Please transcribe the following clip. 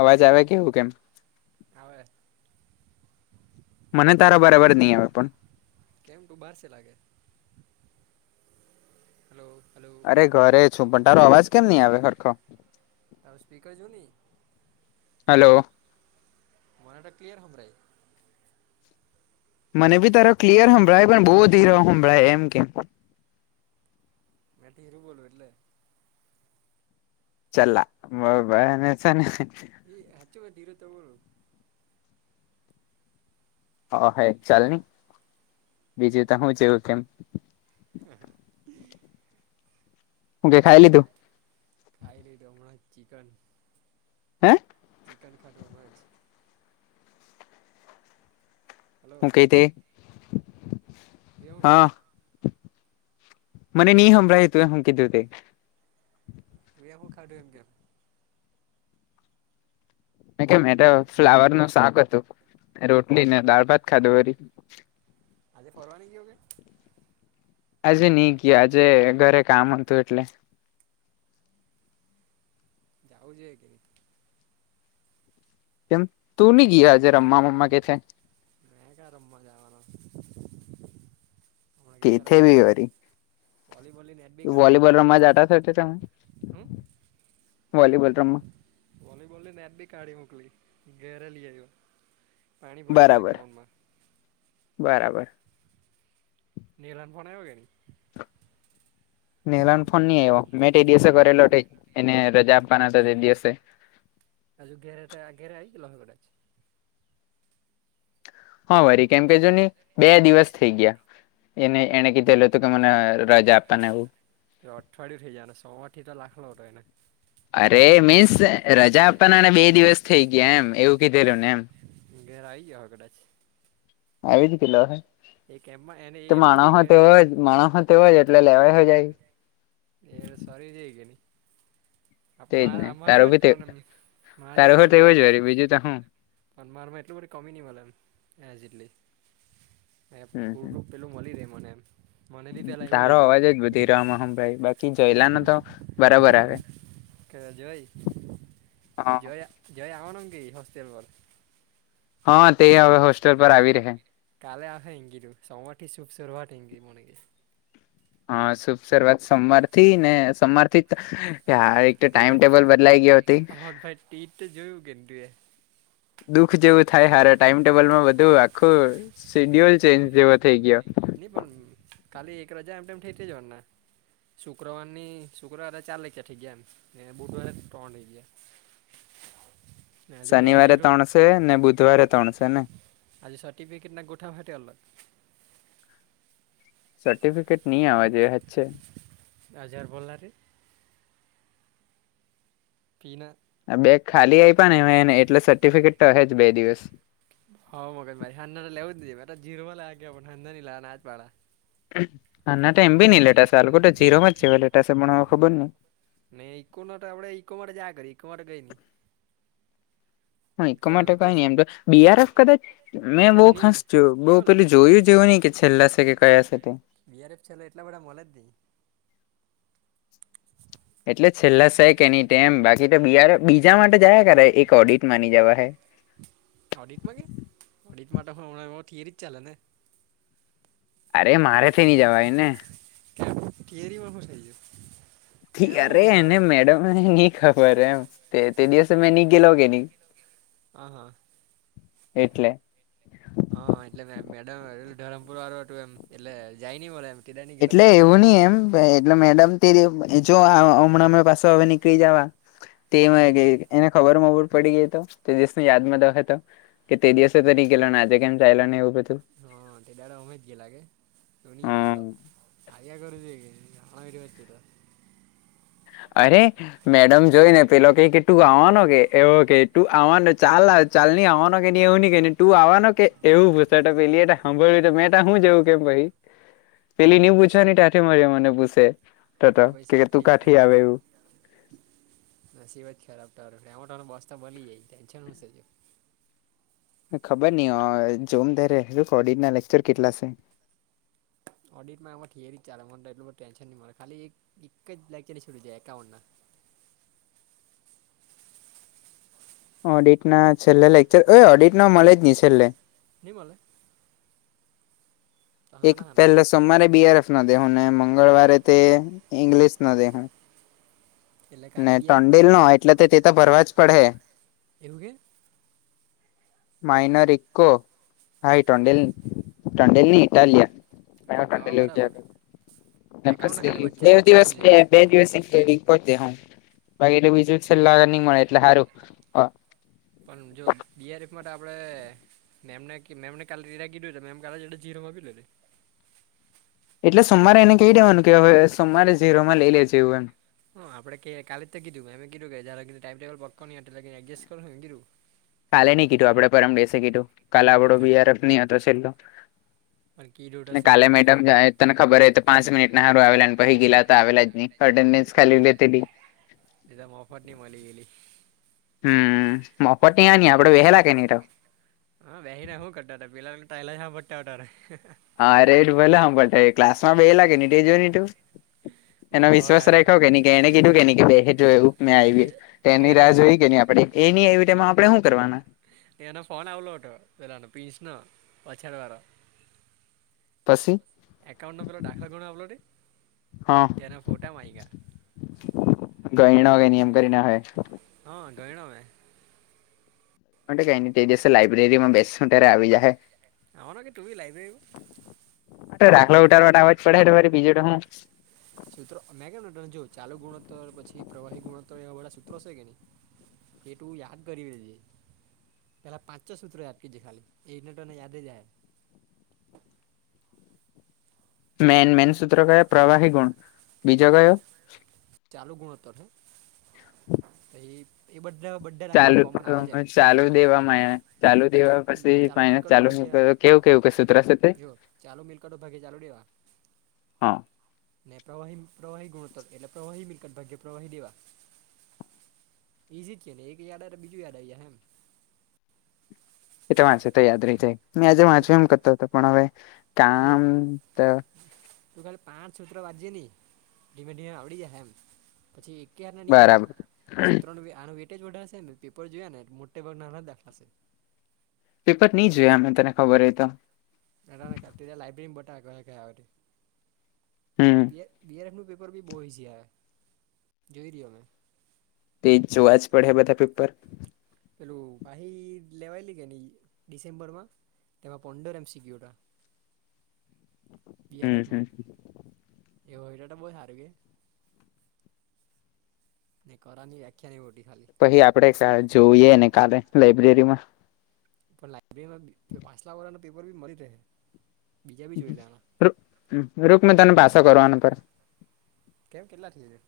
અવાજ આવે કેવું કેમ. આવે. મને તારા બરાબર નહી આવે પણ. કેમ ટું બહારસે લાગે. Hello hello. અરે ઘરે છું પણ તારો અવાજ કેમ ની આવે હરખો. તારૂ સ્પીકર જો ની. હલો. મનેતો ક્લિયર હભરાય. મને બી તારો ક્લિયર હંભળાય પણ બહુ ધીરા હભળાય એમ કેમ. મેં ઘીરૂ બોલું એટલે. ચલા મારો ભાઈ એને છે ને. એ હચું વ ધીરો બોલુ. ઓ હ ચાલ ન બીજું તો હું જેવું કેમ. હે હા. તે આ તો ખાઈ લીધું. ખાઈ લીઘુ હમણા જ ચિકન. હે? કન ખાઘુ માં છે હલો હું કઈ તે. તુંએ હું હા ખાધું મને ની હાભળાયે તું એ હું કીધું તે. રુઈયા હું ખાડું એમગેલ મે કે મેતો ફ્લાવર નું શાક હતું રોટલી ને દાળ ભાત ખાધું વરી. આજે ફરવાની કેયો કે? આજે નહી ગયા આજે ઘરે કામ હતું એટલે. જાઉજ જુએ કે ની. કેમ તું નની ગયાજે રમ્મા મમ્મા કે છે મે ક્યા રમવા જાવાનો છે [unintelligible] કેથે બી રમવાની વરી મળે. વોલીબોલ ની [unintelligible] વોલીબોલ રમવા જતા છ તમે હમ વોલીબોલ રમવા વોલીબોલ ની નેટ બી કાઢી મોકલી ઘેરેલી લીઆઈઓ બરાબર બરાબર નિનીલાન ફોણે હોગયા ન નેલા ફોન નઈ આવ્યો મેં તે દિવસે કરેલો એને રજા આપવાના હતા તે દિવસે આજ ઘેરે ઘરે આવીઈ લંગગડડા છે હા વરી કેમ કે જો નહી બે દિવસ થઈ ગયા એને એણેકી દલો ત કે મને રજા આપપનેવું તો અઠવાળી તેની જવાનું સોમવાર ઠી તો લાખલો હતો એને અરે મીન્સ રજા આપવાનાને બે દિવસ થઈ ગયા એમ એવું કીધેલું ને એમ ઘેરે‌ આવી ગીયો અહે કડાચ આવીજ ગેલો હશ એ કેમ્પમાં એને એ તો એમ નહી કઈ માણહ કે તેવ જ માણહ હો તેવ જ એટલે લેવાય હો જાય એ તો સારી જઈ કેની તેજ ને આરે જેવ તારું જ બી તે પણ મારા તારું હો જેવું પણ મે તેવું જ વરી બીજું તો હું પણ મારમાં એટલું બધું કમી નહીં મળે એમ જેટલી મે હમ હમ પૂર પેલું મળી રહેે મને એમ મનેબી પેલા એવું જ હતુ તરમહમ ભાઈ બાકી જયલા ન તો બરાબર આવે આવે કે જય હ જય જય આવનો ક હોસ્ટલ પર હા તે હવે હોસ્ટેલ પર આવી રેહે કાલે આવહે એમ કિધુ સમવારથી શુભસુરવાત એમ કેય મને કેય હા શુભ શરૂઆત સોમવાર થી ને સોમવાર થીજ એભાઈ ટીટ જોયું કે તું એ દુઃખ જેવું થાય હારા ટાઈમટેબલમાં બધું આખું સેડ્યુલ ની પણ ખાલી એક રાજ એમ ટેમ થેઈ ટેજ વાનના શુક્રવારની શુક્રવારે ચાલે કયાઠઈ ગયા એમ ને બુધવારે ત્રણ થઈ ગયા [inaudible] શનિવારે જીરો ત્રણસે ને બુધવારે ત્રણસે ને આજ સર્ટફિકેટ ના ગઠાવહે તે અલગ સર્ટિફિકેટ ની આવા જોઈએ હાચે હજાર ભરેલા તે ફીના બેગ ખાલી આઈપ નેને એટલે સર્ટિફિકેટ તો અહેજ બે દિવસ હ મગજ મારી હાંનેજના લેવ જ દીજે મા જીરમાં લાગ પણ હા લાવ નાજ પાડા હાજના તો એમ બી નઈ લેટાશે આલોકો ત જીરોમાં જેવા લેટાશે પણ હવે ખબર નહી નહી ઇકોના આપણે ઈકો માટે જા કરી ઈકો માટે ગઈ ન હાય કમાતો કઈ નઈ એમ તો બી આર એફ કદાચ મેં બહુ છેલ્લા નહીં ખાસ જોયું નહીં બહું બોલે પેલું જોયું જેવો ની કે છેલ્લા સે કે કયા સે તે બીઆરએફ છેલ્લે એટલા બધા મલે જ ની એટલે છેલ્લા સે કે એની ટેમ બાકી તો બાર બીજા માટે જયા કર એક ઓડિટ માની જવા હે ઓડિટમાં કે ને ઓડિટ માટે તો હણા એ થિયરી જ ચાલે ને અરે મારેથી ની જવાય ને કેરી માં હસાઈજ એમ ઊઘ આવે મ નની ખબર એમ તે દિવસે મે નની ગેલો કે ન આ હા એટલે હા એટલે મેડમ ધરમપુર વાળું હતુ, એમ એટલે જાય નહ બો એમ તે દાડ ની ગેલો એટલે કે એવું ની એમ એટલે મેડમ તે જો હમણાં હમ, પાછ હવે નીકળી જવા તે હમ એને ખબરમાંબર પડી ગઈ તો તે દેશને યાદમાં દખે તો કે તે દિવસો તો ની ગેલા ને આજે કેમ ચાયલો ને એવું બધુ એ ઉઠલા આયા કરર છે હણારી વા તો અરે મેડમ જોઈ ને પેલો ક કે તું આવવાનો કે એવો કે તું આવવાનો ચાલ ચાલની આવવા ના કેની એવ નની કે તું આવવાનો કે એવું પૂછ તો પેલી એ સાંભળ્યું મેં તો હું જેવું કેમ પહિ પેલી ને એટલે શક પૂછવાની તાઠ માર મને પૂછ એટલે કે તું કાઠથી આવે એવું નસીબત ખરાબ ટ છે એમાં ટર બસ તો ભલી જાય ટેન્શન હુંશેજ ખબર નહ જોમ ત ઓડિટ ના લેક્ચર કેટલા છે. ઓડિટમાં હયિંગ ચાલે મને એટલુંધ ટેન્શન નહી મળે ખાલી એક જ લાગ છોડી જાય એકાઉન્ટટ ના ઓડિટ ના છેલ્લે લેક્ચર ઓડિટ ન મોલેજ નહી છેલ્લે. નિ મળલ તો એક હાના હાના છે પહેલા સોમવારે બીઆરએફ ના દેહુ ને મંગળવારે તે ઈંગ્લિશ ના દેહુ એટલે ને કાલે બીઆરએફનો ટંડલ છે નો એમ એટલે તે તો ભરવા જ પડે એ રગ માઇનો રકો હાાઈ ટોન્ડલ ટોન્ડેલની ઇટાલિયા હા ક તો બરાબર એકાઉન્ટના નમસ્તે ખાલી વચ્ચે નેવ લેક્ચર દિવસ હોવું જોઈએ મે બે દિવસે બાકીલે બીજું છેલ્લા નહી મળે એટલે સારુ પણ જો બીઆરએફ માટે આપણેે મેમને મે કા રીરા ગીધ મેમ કા જીરો મા આપીધી એટલે સોમવારે એને કહી દેવાનું કે હવે સોમવારે જઝીરોમાં લઈ લેજે એવું એમ હા આપણે ક કાલે જ કીધું મેમે કીધું કે જય લ ટાઈમટેબલ પક્કો નહીટ એડજસ્ટ કરોું કીધુ કાલે નહી કીધું આપડે પરમ દસે કીધું કાલે આપણો બિારફ નહી હતો છેલ્લો. અનેકીટ કાલે મેડમ તને ખબર હો તો પાંચ મિનિટ ના હારુ, આવેલાને પછી ગીલા તો આવેલા જ નહી. અટેન્ડન્સ ખાલી તેલી એમ ઓફર નની મળી ગેલી. હમ મોપટ નહ આપડે વહેલા કે ન હા વસી ના હુ કરતા હતા પલા તાાઈલા જ પટ્ટાટારે હારે ર લ ક્લાસ માં બે લ કેજુ બહુ એના વિશ્વાસ ડાયલા રાખો કેને કે એને કીધું કેને કે બેટ મે તે એની તેનો રાહ ફો જોઈ કે નહી, આપે એની એમાં આપણે શું કરવાના નના ફોન આવવલોટ વલાનો પીન્ચના વછડવારા પછ એકાઉન્ટ નંબર દાખલ કર અપલોડે તેના ફોટા માગા ગય ન કેઈ નિયમ કરી ના હ હા ગયણમે માટે કઈ તે દિવસે લાઈબ્રેરીમાં બેસ ત્યારે આવી જાય. આવવાનો કે તું બી લાઇબ્રેરી રાખલો ઉઠારવા માટે આવવાજ પડે મારી બીજો હુ સૂત્ર મેગનટન જો ચાલુ ગુણોતર પછી પ્રવાહી ગુણોત્તર એવા વાળા સૂત્રો હશે કે નહીઈ એ તું યાદ કરી દેજે પહેલા પાં છ સૂત્ર આપટકી જે ખાલી એઇનેટ યાદે જાય મેન મેન સૂત્ર કયા પ્રવાહી ગુણ બીજો કયો ચાલુ ગુણોત્તર છે એ એ બધા બધા ચાલુ દાખલામાં કોમન આવે છે એમ ચાલુ દે મા ચાલુ ચા દેવા પછી મા મિલકતો ચાલુ મક ભાગ્યા કેવું કેવું કે સુત્રરાશે તે જો ચાલુ મિલકતો ભાગે ચાલુ દેવા હા ને પ્ર પ્રવાહી ગુણોતર એટલે પ્રવાહી મિલકત ભાગ્ય પ્રવાહી દેવા ઈજીી ક ને એક યાદ આવે બીજું યાદ આવી હમ એ તો વાંચું તો યાદ રહી જાય મે આજે તું વાંચું ખા એમ કરતો હતો પણ હવે જો કામ તું ખાલી પાંચ સુત્ર વાજયે નહી ધીમે ધીમે આવડી જાય એમ પછી એકાર ના નહં થ પછ બરાબર સ સુત્ર આ ને પેપર જોયા ને મોટા ભાગના નાના દાખલાશે પેપર નહી જોયા અમે તને ખબર હોય તો દા ત [unintelligible] લાઈબ્રેરી બટા ખયા હમ બીઆર નું પેપર બી બહુ ઇઝી આવે જોઈ રહ્યો મેં તે જોવા જ પડે બધા પેપર પેલું વાહી લેવાયેલી કી ને ડિસેમ્બર માં તેમાં પડોરમ શિકુટ હમ બીઆરફ હમ માં એવું એટલે બહુ સારું કે નહી કર નની વ્યાખ્યાનીહી બોટી ખાલી પછી આપડે જોઈએ ને કાલે લાઈબ્રેરીમાં પણ લાયબ્રેરી ના પાછલા વળના પેપર બી મળી રહે બીજા બી જોઈ લેવાના રુકમાં તને પાછો કરવાનો પ કેમ કેટલા થ છે